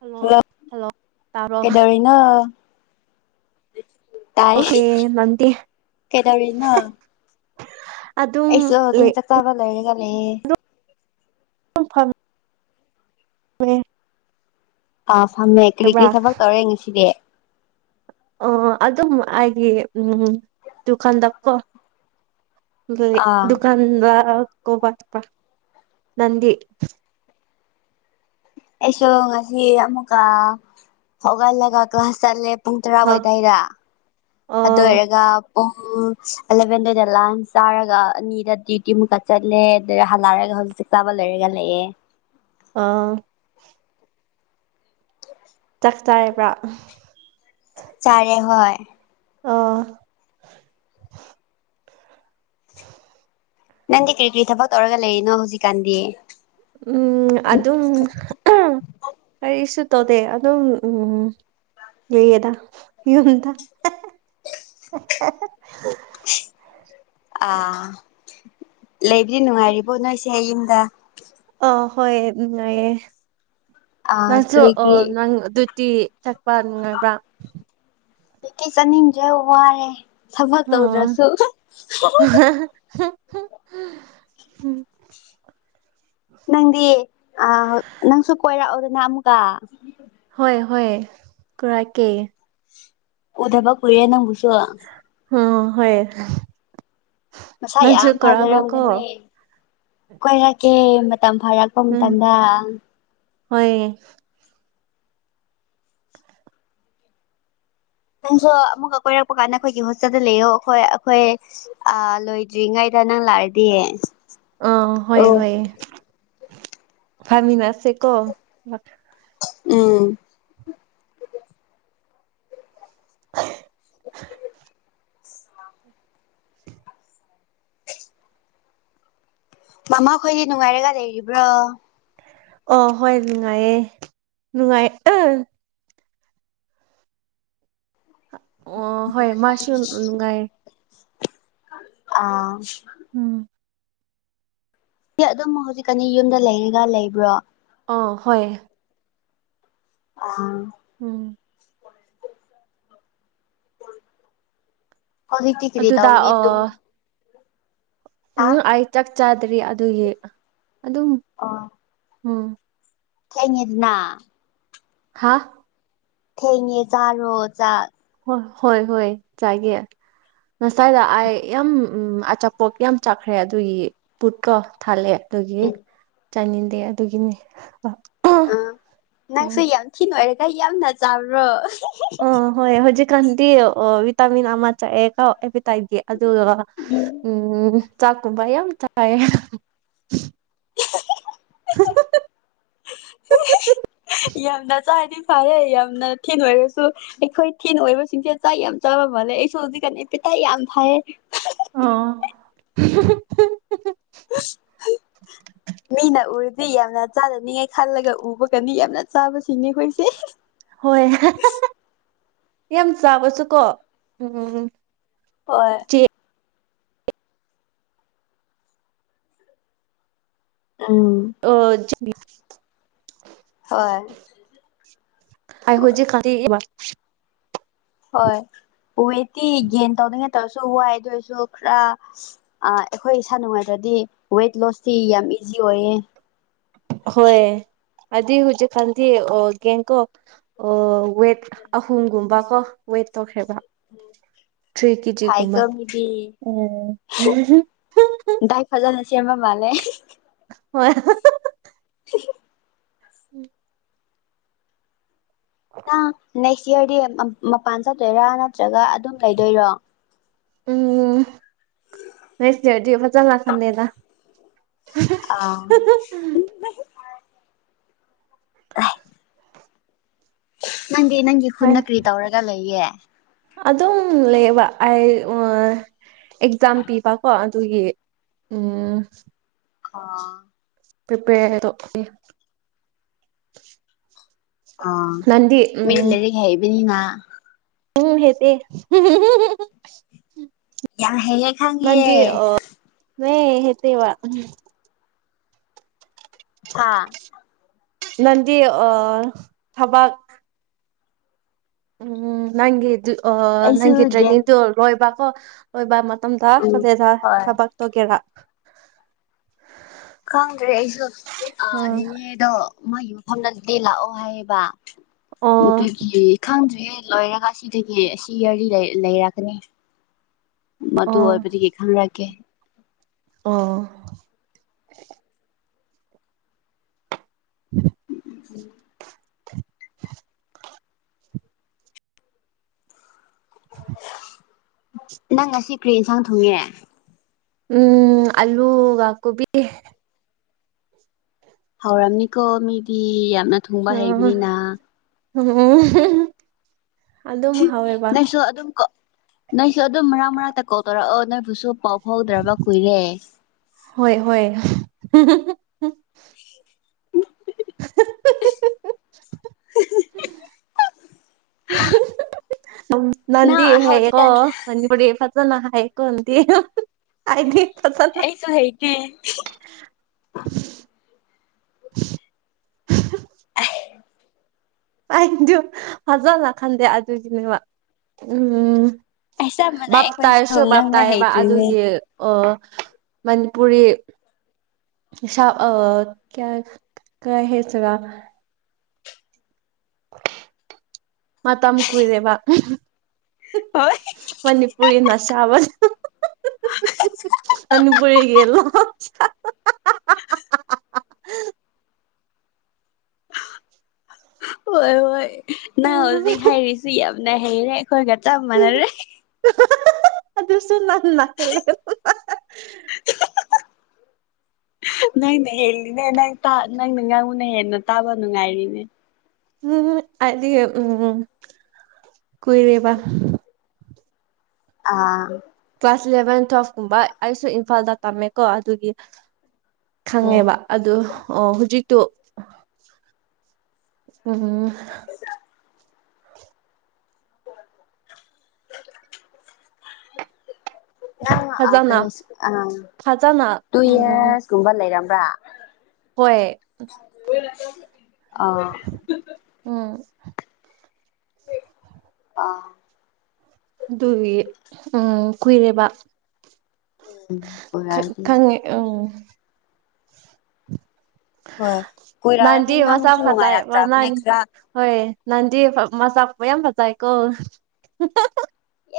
Hello hello hello ꯇꯥꯕ꯭ꯔꯣ ꯀꯩꯗꯧꯔꯤꯅꯣ ꯇꯥꯏ ꯅꯪꯗꯤ ꯀꯩꯗꯧꯔꯤꯅꯣ ꯑꯗꯨꯝ ꯑꯩꯁꯨ ꯍꯧꯖꯤꯛ ꯆꯥꯛꯆꯥꯕ ꯂꯣꯏꯔꯒ ꯂꯩꯌꯦ ꯐꯝ ꯍ ꯑꯥ ꯐꯝꯃꯦ ꯀꯔꯤ ꯀꯔꯤ ꯊꯕꯛ ꯇꯧꯔꯦ ꯉꯁꯤꯗꯤ ꯑꯣ ꯑꯗꯨꯝ ꯑꯩꯒꯤ ꯎꯝ ꯗꯨꯀꯥꯟꯗ ꯀꯣ ꯑꯥ ꯗꯨꯀꯥꯟꯗ ꯀꯣꯕ ꯆꯠꯄ ꯅꯪꯗꯤ ꯑꯩꯁꯨ ꯉꯁꯤ ꯑꯃꯨꯛꯀ ꯍꯧꯒꯠꯂꯒ ꯀ꯭ꯂꯥꯁ ꯆꯠꯂꯦ ꯄꯨꯡ ꯇꯔꯥ ꯑ ꯋꯥꯢꯗꯩꯔ ꯑꯗꯨ ꯑꯣ ꯑꯣꯏꯔꯒ ꯄꯨꯡ ꯑꯦꯂꯚꯦꯟꯗꯅ ꯂꯥꯟꯁ ꯆꯥꯔꯒ ꯑꯅꯤꯗ ꯗꯌꯨꯇꯤ ꯃꯨꯛꯀ ꯆꯠꯂꯦ ꯑꯗꯨ ꯍꯜꯂꯛꯔꯒ ꯍꯧꯖꯤꯛ ꯆꯥꯛ ꯆꯥꯕ ꯂꯣꯏꯔꯒ ꯂꯩꯑꯦ ꯑꯥ ꯆꯥꯛ ꯆꯔꯤꯕ꯭ꯔꯥ ꯆꯔꯦ ꯍꯣꯏ ꯑꯥ [unintelligible] ꯅꯪꯗꯤ ꯀꯔꯤ ꯀꯔꯤ ꯊꯕꯛ ꯇꯧꯔꯒ ꯂꯩꯔꯤꯅꯣ ꯍꯧꯖꯤꯛꯀꯥꯟꯗꯤ ꯎꯝ ꯑꯗꯨꯝ ꯀꯔꯤꯁꯨ ꯇꯧꯗꯦ ꯑꯗꯨꯝ ꯎꯝ ꯂꯨꯏꯌꯦꯗ ꯌꯨꯝꯗ ꯑꯥ ꯂꯩꯕꯗꯤ ꯅꯨꯡꯉꯥꯏꯔꯤꯕꯣ ꯅꯣꯏꯁꯦ ꯌꯨꯝꯗ ꯑ ꯍꯣꯏ ꯅꯨꯡꯉꯥꯏꯌꯦ ꯑꯥ ꯅꯪꯁꯨ ꯀꯔꯤ ꯑ ꯀꯔꯤ ꯅꯪ ꯑꯗꯨ ꯇꯤ ꯆꯠꯄ ꯅꯨꯡꯉꯥꯏꯕ꯭ꯔꯥ ꯆꯠꯅꯤꯡꯗ꯭ꯔꯦ ꯋꯥꯔꯦ ꯊꯕꯛ ꯇꯧꯗ꯭ꯔꯁꯨ ꯍ ꯅꯪꯗꯤ ꯑ ꯅꯪꯁꯨ ꯀꯣꯏꯔꯛꯎꯗꯅ ꯑꯃꯨꯛꯀ ꯍꯣꯏ ꯍꯣꯏ ꯀꯣꯏꯔꯛꯀꯦ ꯎꯗꯕ ꯀꯨꯏꯔꯦ ꯅꯪꯕꯨꯁꯨ ꯑ ꯍꯣꯏ ꯃꯁꯥ ꯅꯪꯁꯨ ꯌꯥꯝ ꯐꯖꯔꯝꯂꯦ ꯀꯧꯔꯛꯑꯒꯀꯣ ꯃꯦ ꯀꯣꯏꯔꯛꯀꯦ ꯃꯇꯝ ꯐꯔꯛꯄ ꯎꯝ ꯃꯇꯝꯗ ꯍꯣꯏ ꯅꯪꯁꯨ ꯑꯃꯨꯛꯀ ꯀꯣꯏꯔꯛꯄ ꯀꯥꯟꯗ ꯑꯩꯈꯣꯏꯒꯤ ꯍꯣꯁꯇꯦꯜꯗ ꯂꯩꯌꯣ ꯑꯈꯣꯏ ꯑꯈꯣꯏ ꯑꯥ ꯂꯣꯏꯗ꯭ꯔꯤꯉꯩꯗ ꯅꯪ ꯂꯥꯛꯑꯗꯤ ꯑ ꯍꯣꯏ ꯍꯣꯏ ꯐꯝꯃꯤꯟꯅꯁꯦ ꯀꯣ ꯎꯝ ꯃꯃꯥꯈꯣꯏꯗꯤ ꯅꯨꯡꯉꯥꯏꯔꯒ ꯂꯩꯔꯤꯕ꯭ꯔꯣ ꯑꯣ ꯍꯣꯏ ꯅꯨꯡꯉꯥꯏꯌꯦ ꯅꯨꯡꯉꯥꯏ ꯑ ꯑꯣ ꯍꯣꯏ ꯃꯥꯁꯨ ꯅꯨꯡꯉꯥꯏ ꯑꯥ ꯎꯝ ꯁꯤ ꯑꯗꯨꯝ ꯍꯧꯖꯤꯛꯀꯅꯤ ꯌꯨꯝꯗ ꯂꯩꯔꯒ ꯂꯩꯕ꯭ꯔꯣ ꯑ ꯍꯣꯏ ꯑ ꯎꯝ ꯍꯧꯖꯤꯛꯇꯤ ꯀꯔꯤ ꯑꯗꯨꯗ ꯇꯧꯒꯅꯤ ꯑꯣ ꯇꯨ ꯎꯝ ꯑꯩ ꯆꯥꯛ ꯆꯥꯗ꯭ꯔꯤ ꯑꯗꯨꯒꯤ ꯑꯗꯨꯝ ꯑ ꯎꯝ ꯊꯦꯡꯉꯦꯗꯅꯥ ꯍꯥꯥ ꯊꯦꯡꯉꯦ ꯆꯥꯔꯣ ꯆꯥꯛ ꯍꯣꯏ ꯍꯣꯏ ꯍꯣꯏ ꯆꯥꯏꯒꯦ ꯉꯁꯥꯏꯗ ꯑꯥꯏ ꯌꯥꯝ ꯎꯝ ꯑꯆꯥꯄꯣꯛ ꯌꯥꯝ ꯆꯥꯛꯈ꯭ꯔꯦ ꯑꯗꯨꯒꯤ ꯄꯨꯠꯀꯣ ꯊꯜꯂꯦ ꯑꯗꯨꯒꯤ ꯎꯝ ꯆꯥꯅꯤꯡꯗꯦ ꯑꯗꯨꯒꯤꯅꯦ ꯑ ꯑ ꯅꯪꯁꯨ ꯌꯥꯝ ꯊꯤ ꯅꯣꯏꯔꯒ ꯌꯥꯝꯅ ꯆꯥꯕ꯭ꯔꯣ ꯑ ꯍꯣꯏ ꯍꯧꯖꯤꯛꯀꯥꯟꯗꯤ ꯑ ꯚꯤꯇꯥꯃꯤꯟ ꯑꯃ ꯆꯥꯑꯦꯀꯣ ꯑꯦꯄꯇꯥꯏꯒꯤ ꯑꯗꯨꯒ ꯎꯝ ꯎꯝ ꯆꯥꯛꯀꯨꯝꯕ ꯌꯥꯝ ꯆꯥꯏꯌꯦ [unintelligible] ꯌꯥꯝꯅ ꯆꯥꯔꯗꯤ ꯐꯔꯦ ꯌꯥꯝꯅ ꯊꯤ ꯅꯣꯏꯔꯁꯨ ꯑꯩꯈꯣꯏ ꯊꯤꯅꯣꯏꯕꯁꯤꯡꯁꯦ ꯆꯥꯛ ꯌꯥꯝ ꯆꯥꯕ ꯃꯥꯜꯂꯦ ꯑꯩꯁꯨ ꯍꯧꯖꯤꯛꯀꯥꯟ ꯑꯦꯄꯦꯇꯥꯏꯠ ꯌꯥꯝ ꯐꯥꯏꯌꯦ ꯑꯣ [unintelligible] ꯃꯤꯅ ꯎꯔꯨꯗꯤ ꯌꯥꯝꯅ ꯆꯥꯅꯅꯤꯡꯉꯥꯏ ꯈꯜꯂꯒ ꯎꯕꯒꯅꯤ ꯌꯥꯝꯅ ꯆꯥꯕꯁꯤꯡꯅꯤ ꯑꯈꯣꯏꯁꯦ ꯍꯣꯏ ꯌꯥꯝ ꯆꯥꯕꯁꯨꯀꯣ ꯎꯝ ꯍꯣꯏ ꯆꯦ ꯎꯝ ꯑꯣ ꯆꯤꯡꯒꯤ ꯍꯣꯏ ꯑꯩ ꯍꯨꯖꯤꯀꯥꯟꯗꯤ ꯏꯕ ꯍꯣꯏ ꯋꯦꯠꯇꯤ ꯒꯦꯟ ꯇꯧꯅꯤꯉꯥꯏ ꯇꯧꯔꯁꯨ ꯋꯥꯏꯗꯨ ꯑꯣꯏꯁꯨ ꯈꯔ ꯑ ꯑꯩꯈꯣꯏ ꯏꯁꯥ ꯅꯨꯡꯉꯥꯏꯇꯔꯗꯤ ꯋꯦꯠ ꯂꯣꯁꯇꯤ ꯌꯥꯝ ꯏꯖꯤ ꯑꯣꯏꯌꯦ ꯑꯍꯣꯏ ꯍꯥꯏꯗꯤ ꯍꯨꯖꯤꯛꯀꯥꯟꯗꯤ ꯑꯣꯒꯦꯡꯀꯣ ꯑꯣ ꯋꯦꯠ ꯑꯍꯨꯝꯒꯨꯝꯕ ꯀꯣ ꯋꯦꯠ ꯇꯧꯈ꯭ꯔꯦꯕ ꯊ꯭ꯔꯤ ꯀꯦꯖꯤꯒꯨꯝꯕ ꯐꯥꯏꯀꯣ ꯃꯤꯗꯤ ꯎꯝ ꯗꯥꯏꯠ ꯐꯖꯅ ꯁꯦꯝꯕ ꯃꯥꯜꯂꯦ ꯍꯣꯏ [unintelligible] ꯎꯝ ꯆꯤꯌꯔꯗꯤ ꯃꯞ ꯃꯄꯥꯟ ꯆꯠꯇꯣꯏꯔꯥ ꯅꯠꯇ꯭ꯔꯒ ꯑꯗꯨꯝ ꯂꯩꯗꯣꯏꯔꯣ ꯎꯝ ꯅꯦꯁꯤꯔꯗꯤ ꯐꯖꯟꯅ ꯁꯟꯗꯦꯗ ꯑꯥ ꯅꯪꯗꯤ ꯅꯪꯒꯤ ꯍꯣꯏ ꯈꯨꯟꯗ ꯀꯔꯤ ꯇꯧꯔꯒ ꯂꯩꯌꯦ ꯑꯗꯨꯝ ꯂꯩꯕ ꯑꯩ ꯎꯝ ꯑꯦꯛꯖꯥꯝ ꯄꯤꯕꯀꯣ ꯑꯗꯨꯒꯤ ꯎꯝ ꯑ ꯄ꯭ꯔꯤꯄꯦꯌꯔ ꯇꯧꯕꯅꯦ ꯑ ꯃꯤ ꯂꯩꯔꯤꯛ ꯍꯩꯕꯅꯤꯅ ꯎꯪ ꯍꯦꯇꯦ ꯌꯥꯝ ꯍꯩꯌꯦ ꯈꯪꯉꯦ ꯅꯪꯗꯤ ꯑ [unintelligible] ꯍꯦꯇꯦꯕ ꯎꯝ ꯍꯥ ꯅꯟꯗꯤ ꯑ ꯊꯕꯛ ꯎꯝ ꯅꯪꯒꯤꯗꯨ ꯑ ꯑꯩꯁꯨ ꯅꯪꯒꯤ ꯒ꯭ꯌꯥꯟ ꯇ꯭ꯔꯦꯅꯤꯡꯗꯣ ꯂꯣꯏꯕꯀꯣ ꯂꯣꯏꯕ ꯃꯇꯝꯗ ꯎꯝ ꯀꯂꯦꯖ ꯍꯣꯏ ꯊꯕꯛ ꯇꯧꯒꯦꯔꯥ ꯈꯪꯗ꯭ꯔꯦ ꯑꯩꯁꯨ ꯑ ꯎꯝ ꯅꯤꯅꯦꯗꯣ ꯃꯥꯒꯤ ꯃꯐꯝꯗꯗꯤ ꯂꯥꯛꯑꯣ ꯍꯥꯏꯌꯦꯕ ꯑꯣ ꯑꯗꯒꯤ ꯈꯪꯗ꯭꯭ꯔꯦ ꯂꯣꯏꯔꯒ ꯑꯁꯤꯗꯒꯤ ꯑꯁꯤ ꯌꯔꯂꯤ ꯂꯩ ꯂꯩꯔꯛꯒꯅꯤ ꯃꯗꯨ ꯑꯣ ꯑꯣꯏꯕꯗꯒꯤ ꯈꯪꯔꯥꯒꯦ ꯑꯣ ꯎꯝ [inaudible] [inaudible] ꯅꯪ ꯉꯁꯤ ꯀꯔꯤ ꯌꯦꯟꯁꯥꯡ ꯊꯨꯡꯉꯦ ꯎꯝ ꯑꯜꯂꯨꯒ ꯀꯣꯕꯤ ꯍꯧꯔꯝꯅꯤꯀꯣ ꯃꯤꯗꯤ ꯌꯥꯝꯅ ꯊꯨꯡꯕ ꯍꯩꯕꯅꯤꯅ [unintelligible] ꯑꯗꯨꯝ ꯍꯥꯎꯋꯦꯕ ꯅꯁꯨ ꯑꯗꯨꯝ ꯀ ꯅꯪꯁꯨ ꯑꯗꯨꯝ ꯃꯔꯥꯛ ꯃꯔꯥꯡꯇ ꯀꯣꯜ ꯇꯧꯔꯛꯑꯣ ꯅꯣꯏꯕꯨꯁꯨ ꯄꯥꯎ ꯐꯥꯎꯗ꯭ꯔꯕ ꯀꯨꯏꯔꯦ ꯍꯣꯏ ꯍꯣꯏ [inaudible] [inaudible] [inaudible] ꯅꯟꯗꯤ ꯅꯪ ꯍꯩꯌꯦꯀꯣ ꯍꯧꯖꯤꯛꯀꯥꯟ [unintelligible] ꯄꯔꯦ ꯐꯖꯅꯥ ꯍꯩꯀꯣ ꯅꯥꯗꯤ [unintelligible] ꯍꯥꯏꯗꯤ ꯐꯖ ꯑꯩꯁꯨ ꯍꯩꯇꯦ ꯑꯩꯗꯣ ꯐꯖꯅ ꯈꯟꯗꯦ ꯑꯗꯨꯒꯤꯅꯦꯕ ꯎꯝ ꯑꯩ ꯆꯞ ꯃꯥꯟꯅꯩ ꯕꯥꯞ ꯑꯩꯈꯣꯏꯁꯨ ꯇꯥꯏꯁꯨ ꯕꯥꯞ ꯉꯥꯡꯕ ꯇꯥꯏꯑꯦꯕ ꯍꯩꯇ꯭ꯔꯤꯅꯦ ꯑꯗꯨꯒꯤ ꯑꯣ ꯃꯅꯤꯄꯨꯔꯤ ꯍꯤꯁꯕ ꯑꯥ ꯀ꯭ꯌꯥ ꯀ꯭ꯔꯤ ꯍꯥꯏꯁꯤꯔꯥ ꯃꯇꯝ ꯀꯨꯏꯔꯦꯕ ꯍꯣꯏ ꯃꯅꯤꯄꯨꯔꯤꯅ ꯁꯥꯕꯅꯦ ꯃꯅꯤꯄꯨꯔꯤꯒꯤ ꯂꯣꯟ ꯁꯥꯕ ꯍꯣꯏ ꯍꯣꯏ ꯅꯪ ꯍꯧꯖꯤꯛ ꯍꯥꯏꯔꯤꯁꯤ ꯌꯥꯝꯅ ꯍꯩꯔꯦ ꯑꯩꯈꯣꯏꯒ ꯆꯞ ꯃꯥꯟꯅꯔꯦ ꯑꯗꯨꯁꯨ ꯅꯪꯅ ꯍꯦꯜꯂꯦ [inaudible] ꯅꯪꯅ ꯍꯦꯜꯂꯤꯅꯦ ꯅꯪ ꯇ ꯅꯪꯅ ꯉꯥꯡꯕꯅ ꯍꯦꯟꯅ ꯇꯥꯕ ꯅꯨꯡꯉꯥꯏꯔꯤꯅꯦ ꯎꯝ ꯑꯥꯗꯤ ꯎꯝ ꯀꯨꯏꯔꯦꯕ ꯑꯥ ꯀ꯭ꯂꯥꯁ ꯏꯂꯚꯦꯟ ꯇꯨꯋꯦꯜꯐ ꯀꯨꯝꯕ ꯑꯩꯁꯨ ꯏꯝꯐꯥꯜꯗ ꯇꯝꯃꯦꯀꯣ ꯑꯗꯨꯒꯤ ꯎꯝ ꯈꯪꯉꯦꯕ ꯑꯗꯨ ꯑꯣ ꯍꯧꯖꯤꯛꯇꯣ ꯎꯪ ꯅꯪ ꯑ ꯐꯖꯅ ꯀꯔꯤ ꯑ ꯐꯖꯅ ꯇꯨ ꯎꯝ ꯏꯌ꯭ꯔꯁꯀꯨꯝꯕ ꯂꯩꯔꯝꯕ꯭ꯔꯥ ꯍꯣꯏ ꯑ ꯎꯝ ꯑꯥ ꯑꯗꯨꯒꯤ ꯎꯝ ꯀꯨꯏꯔꯦꯕ ꯎꯝ ꯈꯪ ꯄꯨꯔꯥꯗꯤ ꯈꯪꯉꯦ ꯎꯝ ꯍꯣꯏ ꯀꯣꯏꯔꯛꯑꯗꯤ ꯅꯪꯗꯤ ꯃꯁꯛ ꯉꯥꯡꯕꯁꯨ ꯐꯖꯩ ꯅꯨꯡꯉꯥꯏꯔꯛꯇ꯭ꯔꯕꯅꯦ ꯈꯔ ꯍꯣꯏ ꯅꯪꯗꯤ ꯃꯁꯛ ꯃꯌꯥꯝ ꯐꯖꯥꯏꯀꯣ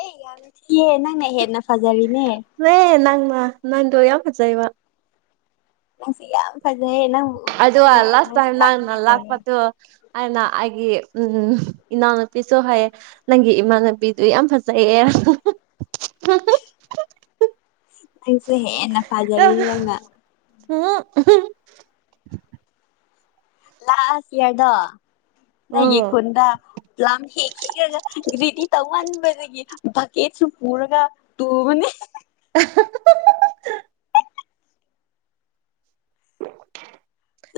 ꯑꯦ ꯌꯥꯝ ꯊꯤꯌꯦ ꯅꯪꯅ ꯍꯦꯟꯅ ꯐꯖꯔꯤꯅꯦ ꯅ ꯅꯪꯅ ꯅꯪꯗꯣ ꯌꯥꯝ ꯐꯖꯩꯕ ꯅꯪꯗꯤ ꯌꯥꯝ ꯐꯖꯩꯌꯦ ꯑꯗꯨ ꯎꯅꯤꯡꯈ꯭ꯔꯦ ꯂꯥꯁ ꯅꯪꯁꯨ ꯇꯏꯝ ꯅꯪꯅ ꯂꯥꯛꯅꯤꯡꯉꯦ ꯇꯧꯔ ꯂꯄꯇꯗꯣ ꯑꯩꯅ ꯑꯩꯒꯤ ꯏꯅꯥꯎꯅꯨꯄꯤꯁꯨ ꯍꯩꯌꯦ ꯅꯪꯒꯤ ꯏꯃꯥꯟꯅꯨꯕꯤꯗꯨ ꯌꯥꯝ ꯐꯖꯩꯌꯦ ꯅꯪꯁꯨ ꯍꯦꯟꯅ ꯐꯖꯔꯤꯅꯦ ꯅꯪꯅ ꯎꯝ ꯂꯥꯁ ꯌꯤꯔꯗꯣ ꯅꯪꯒꯤ ꯎꯝ ꯈꯨꯣꯟꯗ ꯂꯥꯛꯀꯦꯈꯟꯈꯤꯒ ꯔꯦꯗꯤ ꯇꯧꯃꯟꯥꯟꯕꯗꯒꯤ ꯚꯀꯦꯠꯁꯨ ꯄꯨꯔꯒ ꯇꯨꯕꯅꯦ ꯍ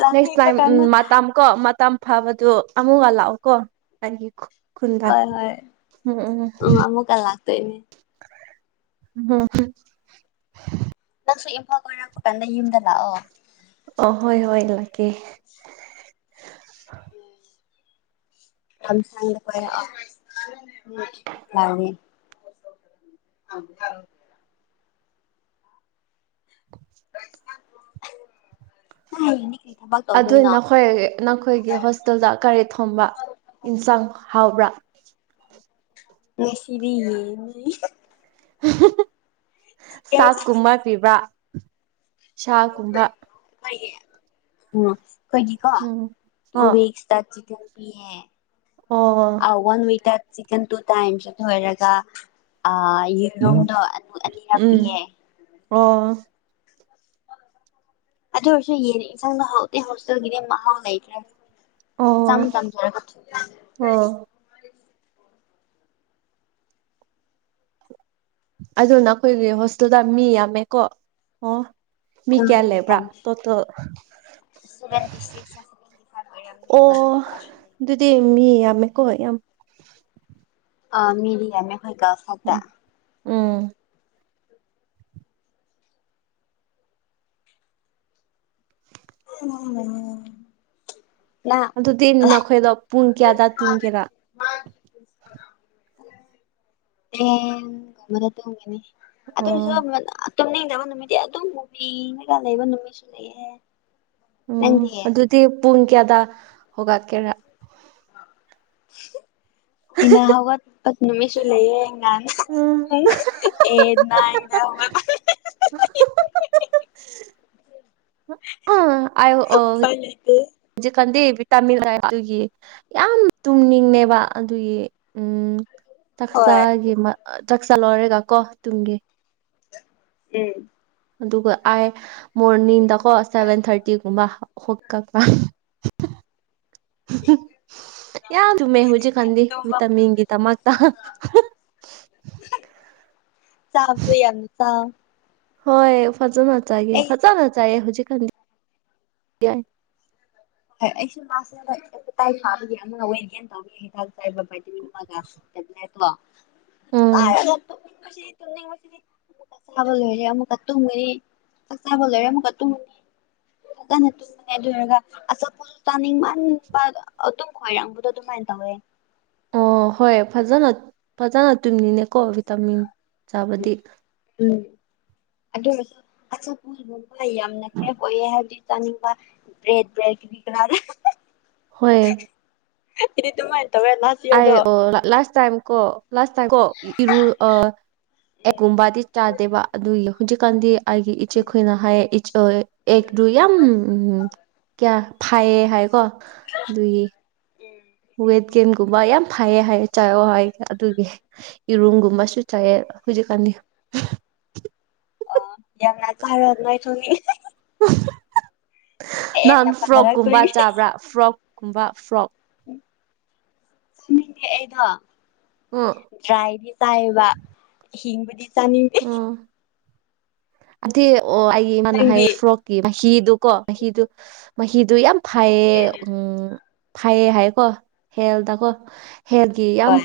ꯂꯝ ꯅꯦꯛꯁ ꯍꯦꯛꯄ ꯇꯥꯏꯝ ꯎꯝ ꯀꯥꯟꯗ ꯃꯇꯝ ꯀꯣ ꯃꯇꯝ ꯐꯥꯕꯗꯣ ꯑꯃꯨꯛꯀ ꯂꯥꯛꯑꯣ ꯀꯣ ꯍꯥꯏꯒꯦꯀꯣ ꯈꯨꯨꯟꯗꯥ ꯍꯣꯏ ꯍꯣꯏ ꯎꯝ ꯎꯝ ꯑꯃꯨꯛꯀ ꯂꯥꯛꯇꯣꯏꯅꯦ ꯍꯝ ꯍꯝ ꯅꯪꯁꯨ ꯏꯝꯐꯥꯜ ꯀꯣꯔꯛꯄ ꯀꯥꯟꯗ ꯌꯨꯝꯗ ꯂꯥꯛꯑꯣ ꯑ ꯍꯣꯏ ꯍꯣꯏ ꯂꯥꯛꯀꯦ [unintelligible] ꯀꯣꯏꯔꯛꯑꯣ ꯌꯥꯅꯤ ꯍ ꯀ ꯑꯗꯨ ꯅꯈꯣꯏ ꯅꯈꯣꯏꯒꯤ ꯍꯣꯁꯇꯦꯜꯗ ꯀꯔꯤ ꯊꯣꯡꯕ ꯏꯟꯁꯥꯡ ꯍꯥꯎꯕ꯭ꯔꯥ [unintelligible] ꯌꯦꯡꯉꯤ ꯆꯤꯀꯟ ꯆꯥꯛ ꯀꯨꯝꯕ ꯄꯤꯕ ꯁꯥ ꯀꯨꯝꯕ ꯑꯣꯏ ꯎꯝ ꯑꯩꯈꯣꯏꯗꯤꯀꯣ ꯎꯝ ꯇꯨ ꯑꯣ ꯋꯤꯛꯁꯇ ꯆꯤꯀꯟ ꯄꯤꯌꯦ ꯑꯣ ꯑ ꯋꯥꯟ ꯋꯤꯛꯇ ꯆꯤꯛꯀꯟ ꯇꯨ ꯇꯥꯏꯝꯁ ꯑꯗꯨ ꯑꯣꯏꯔꯒ ꯑ ꯌꯦꯔꯨꯝꯗꯣ ꯑꯨ ꯑꯅꯤꯔꯛ ꯎꯝ ꯄꯤꯌꯦ ꯑꯣ ꯑꯗꯨ ꯑꯣꯏꯔꯁꯨ ꯌꯦꯡꯔꯁꯨ ꯌꯦꯟ ꯏꯟꯁꯥꯡꯗ ꯍꯥꯎꯗꯤ ꯍꯥꯎꯗꯦ ꯃꯍꯥꯎ ꯂꯩꯇ꯭ꯔꯦ ꯑꯣ ꯆꯝ ꯆꯝꯊꯔꯒ ꯑꯣ ꯑꯗꯣ ꯅꯈꯣꯏꯒꯤ ꯍꯣꯁꯇꯦꯜꯗ ꯃꯤ ꯌꯥꯝꯃꯦꯀꯣ ꯑꯣ ꯃꯤ ꯀꯌꯥ ꯂꯩꯕ꯭ꯔꯥ ꯇꯣꯇꯦꯜ ꯁꯚꯦꯟꯇꯤ ꯁꯤꯛꯁ [inaudible] ꯗꯨꯗꯤ ꯃꯤ ꯌꯥꯝꯃꯦꯀꯣ ꯌꯥꯝ ꯑ ꯃꯤꯗꯤ ꯌꯥꯝꯃꯦ ꯈꯣꯏ ꯒꯥꯜꯁ ꯈꯛꯇ ꯎꯝ ꯎꯝ [unintelligible] ꯅꯪ ꯑꯗꯨꯗꯤ ꯅꯈꯣꯏꯗꯣ ꯄꯨꯡ ꯀꯌꯥꯗ ꯇꯨꯝꯒꯦꯔꯥ꯫ [unintelligible] ꯑꯗꯨꯁꯨ ꯑꯣ ꯇꯨꯝꯅꯤꯡꯗꯕ ꯅꯨꯃꯤꯠꯇꯤ ꯑꯗꯨꯝ ꯃꯨꯕꯤ ꯌꯦꯡꯉꯒ ꯂꯩꯕ ꯅꯨꯃꯤꯠꯁꯨ ꯂꯩꯌꯦ꯫ ꯎꯝ ꯅꯪꯗꯤ ꯑꯗꯨꯗꯤ ꯄꯨꯡ ꯀꯌꯥꯗ ꯍꯧꯒꯠꯀꯦꯔꯥ꯫ ꯀꯨꯏꯅ ꯍꯧꯒꯠꯄ ꯅꯨꯃꯤꯁꯨ ꯂꯩꯌꯦ ꯎꯝ [unintelligible] [unintelligible] [unintelligible] [unintelligible] [unintelligible] ꯖꯤꯛꯀꯥꯟꯗꯤ ꯕꯤꯇꯥꯃꯤꯟ ꯍꯥꯏꯗꯨꯒꯤ ꯌꯥꯝ ꯇꯨꯝꯅꯤꯡꯅꯦꯕ ꯑꯗꯨꯒꯤ ꯎꯝ꯫ ꯍꯣꯏ ꯆꯥꯛꯆꯥꯒꯤ ꯆꯥꯛꯆꯥ ꯂꯧꯔꯒꯀꯣ ꯇꯨꯡꯒꯤ꯫ ꯎꯝ ꯑꯗꯨꯒ ꯑꯥꯏ ꯃꯣꯔꯅꯤꯡꯗꯀꯣ ꯁꯚꯦꯟ ꯊꯥꯔꯇꯤꯒꯨꯝꯕ ꯍꯧꯒꯠꯄ꯫ ꯌꯥꯝ ꯇꯨꯝꯃꯦ ꯍꯧꯖꯤꯛ ꯀꯥꯟꯗꯤ ꯇꯨꯝꯕ ꯚꯤꯇꯥꯃꯤꯟꯒꯤ ꯗꯃꯛꯇ꯫ ꯆꯥꯕꯁꯨ ꯌꯥꯝꯅ ꯆꯥꯎ꯫ ꯍꯣꯏ ꯐꯖꯅ ꯆꯥꯒꯦ ꯑꯩ ꯐꯖꯅ ꯆꯥꯏꯌꯦ ꯍꯧꯖꯤꯛꯀꯥꯟꯗꯤ ꯌꯥꯏ꯫ ꯍꯣꯏ ꯑꯩꯁꯨ ꯃꯥꯁꯦ [unintelligible] ꯐꯥꯕꯒꯤ ꯑꯃ ꯋꯦꯠꯒꯦꯟ ꯇꯧꯕꯒꯦ꯫ ꯎꯝ [unintelligible] [unintelligible] ꯇꯨꯝꯅꯤꯡꯕꯁꯤ ꯆꯥꯕ ꯂꯣꯏꯔꯦ ꯑꯃꯨꯛꯀ ꯇꯨꯝꯒꯤꯅꯤ ꯆꯥꯛ ꯆꯥꯕ ꯂꯣꯏꯔꯦ ꯑꯃꯨꯛꯀ꯫ [unintelligible] ꯀꯟꯅ ꯇꯨꯝꯕꯅꯦ ꯑꯗꯨꯏꯔꯒ꯫ ꯑꯆꯥꯄꯣꯠꯁꯨ ꯆꯥꯅꯤꯡꯃꯟꯕ ꯑꯗꯨꯝ ꯈꯣꯏꯔꯥꯡꯕꯗꯣ ꯑꯗꯨꯃꯥꯏꯅ ꯇꯧꯋꯦ꯫ ꯑꯣ ꯍꯣꯏ ꯐꯖꯅ ꯐꯖꯅ ꯇꯨꯝꯅꯤꯅꯦꯀꯣ ꯚꯤꯇꯥꯃꯤꯟ ꯆꯥꯕꯗꯤ꯫ ꯎꯝ ꯑꯗꯨ ꯑꯣꯏꯔꯁꯨ ꯑꯆꯥꯄꯣꯠ ꯀꯨꯝꯕ ꯌꯥꯝꯅ ꯀ꯭ꯔꯦꯞ ꯑꯣꯏꯌꯦ ꯍꯥꯏꯕꯗꯤ ꯆꯥꯅꯤꯡꯕ ꯕ꯭ꯔꯦꯠꯂ ꯀ꯭ꯔꯤ ꯀꯔꯥꯔ꯫ ꯍꯣꯏ ꯑꯩꯗꯤ ꯗꯨꯃꯥꯏ ꯇꯧꯌꯦ꯫ ꯑꯩ ꯑꯣ ꯂꯥꯁ ꯇꯥꯏꯝ ꯀꯣ ꯂꯥꯁ ꯇꯥꯏꯝ ꯀꯣ ꯏꯔꯨ ꯑꯦꯛ ꯀꯨꯝꯕꯗꯤ ꯆꯥꯗꯦꯕ ꯑꯗꯨꯒꯤ ꯍꯧꯖꯤꯛꯀꯥꯟꯗꯤ ꯑꯩꯒꯤ ꯏꯆꯦ ꯈꯣꯏꯅ ꯍꯥꯏ ꯑꯦꯛꯇꯨ ꯌꯥꯝ ꯀꯌꯥ ꯐꯥꯏꯌꯦ ꯍꯥꯏꯀꯣ ꯑꯗꯨꯒꯤ꯫ ꯎꯝ ꯋꯦꯠ ꯒꯦꯟꯒꯨꯝꯕ ꯌꯥꯝ ꯐꯩꯌꯦ ꯍꯥꯏ ꯆꯥꯋꯣ ꯍꯥꯏ ꯑꯗꯨꯒꯤ꯫ ꯏꯔꯨꯝꯒꯨꯝꯕꯁꯨ ꯆꯥꯏꯌꯦ ꯍꯧꯖꯤꯛꯀꯥꯟꯗꯤ꯫ ꯌꯥꯝꯅꯥ ꯆꯥꯔ꯫ [unintelligible] ꯅꯪ ꯍꯦꯟꯅ ꯐ꯭ꯔꯣꯛꯀꯨꯝꯕ ꯐꯖꯔꯛꯇꯣꯏꯅꯤ ꯆꯥꯕ꯭ꯔꯥ ꯐ꯭ꯔꯣꯛꯀꯨꯝꯕ ꯐ꯭ꯔꯣꯛ꯫ [unintelligible] [unintelligible] ꯗ꯭ꯔꯥꯏꯗꯤ ꯆꯥꯏꯌꯦꯕ ꯍꯤꯡꯕꯗꯤ ꯆꯥꯅꯤꯡ꯫ ꯑꯣ ꯑꯗꯨꯗꯤ ꯑꯣ ꯑꯩꯒꯤ ꯏꯃꯥꯅ ꯅꯪꯗꯤ ꯍꯥꯏꯌꯦ ꯐ꯭ꯔꯣꯛ ꯃꯍꯤꯗꯨꯀꯣ ꯃꯍꯤꯗꯨ ꯃꯍꯤꯗꯨ ꯌꯥꯝ ꯐꯩꯌꯦ ꯎꯝ꯫ ꯐꯩꯌꯦ ꯍꯥꯏꯀꯣ ꯍꯦꯜꯗꯀꯣ ꯍꯦꯜꯒꯤ ꯌꯥꯝ꯫ ꯍꯣꯏ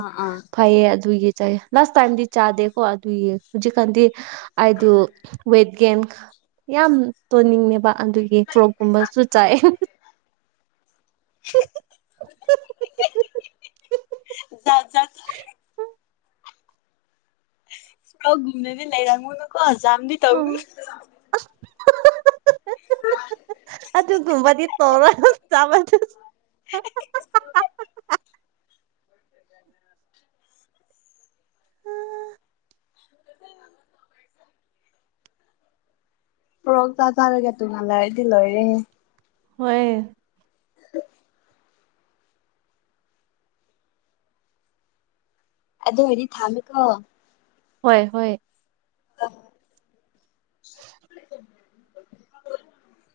ꯑꯥ ꯑꯥ ꯐꯩꯌꯦ ꯑꯗꯨꯒꯤ ꯆꯥꯏꯌꯦ ꯂꯥꯁ ꯇꯥꯏꯝꯗꯤ ꯆꯥꯗꯦꯀꯣ ꯑꯗꯨꯏ ꯍꯧꯖꯤꯛꯀꯥꯟꯗꯤ ꯑꯩꯗꯨ ꯋꯦꯠꯒꯦꯟ ꯌꯥꯝ ꯇꯣꯟꯅꯤꯡꯉꯦꯕ ꯑꯗꯨꯒꯤ ꯐ꯭ꯔꯣꯛꯀꯨꯝꯕꯁꯨ ꯆꯥꯏꯌꯦ [unintelligible] [unintelligible] ꯖꯥꯠ ꯖꯥꯠ ꯍꯧꯒꯨꯝꯅꯗꯤ ꯂꯩꯔꯝꯃꯣꯢꯕꯀꯣ ꯖꯥꯝꯗꯤ ꯇꯧꯒꯅꯨ [unintelligible] [unintelligible] ꯑꯗꯨꯒꯨꯝꯕꯗꯤ ꯇꯣꯔꯣꯢ [unintelligible] ꯄ꯭ꯔꯣꯛ ꯆꯥ ꯆꯥꯔꯒ ꯇꯨꯡ ꯍꯟꯗꯔꯗꯤ ꯂꯣꯏꯔꯦ ꯍꯣꯏ ꯑꯗꯨ ꯑꯣꯏꯗꯤ ꯊꯥꯝꯃꯦꯀꯣ ꯍꯣꯏ ꯍꯣꯏ [unintelligible]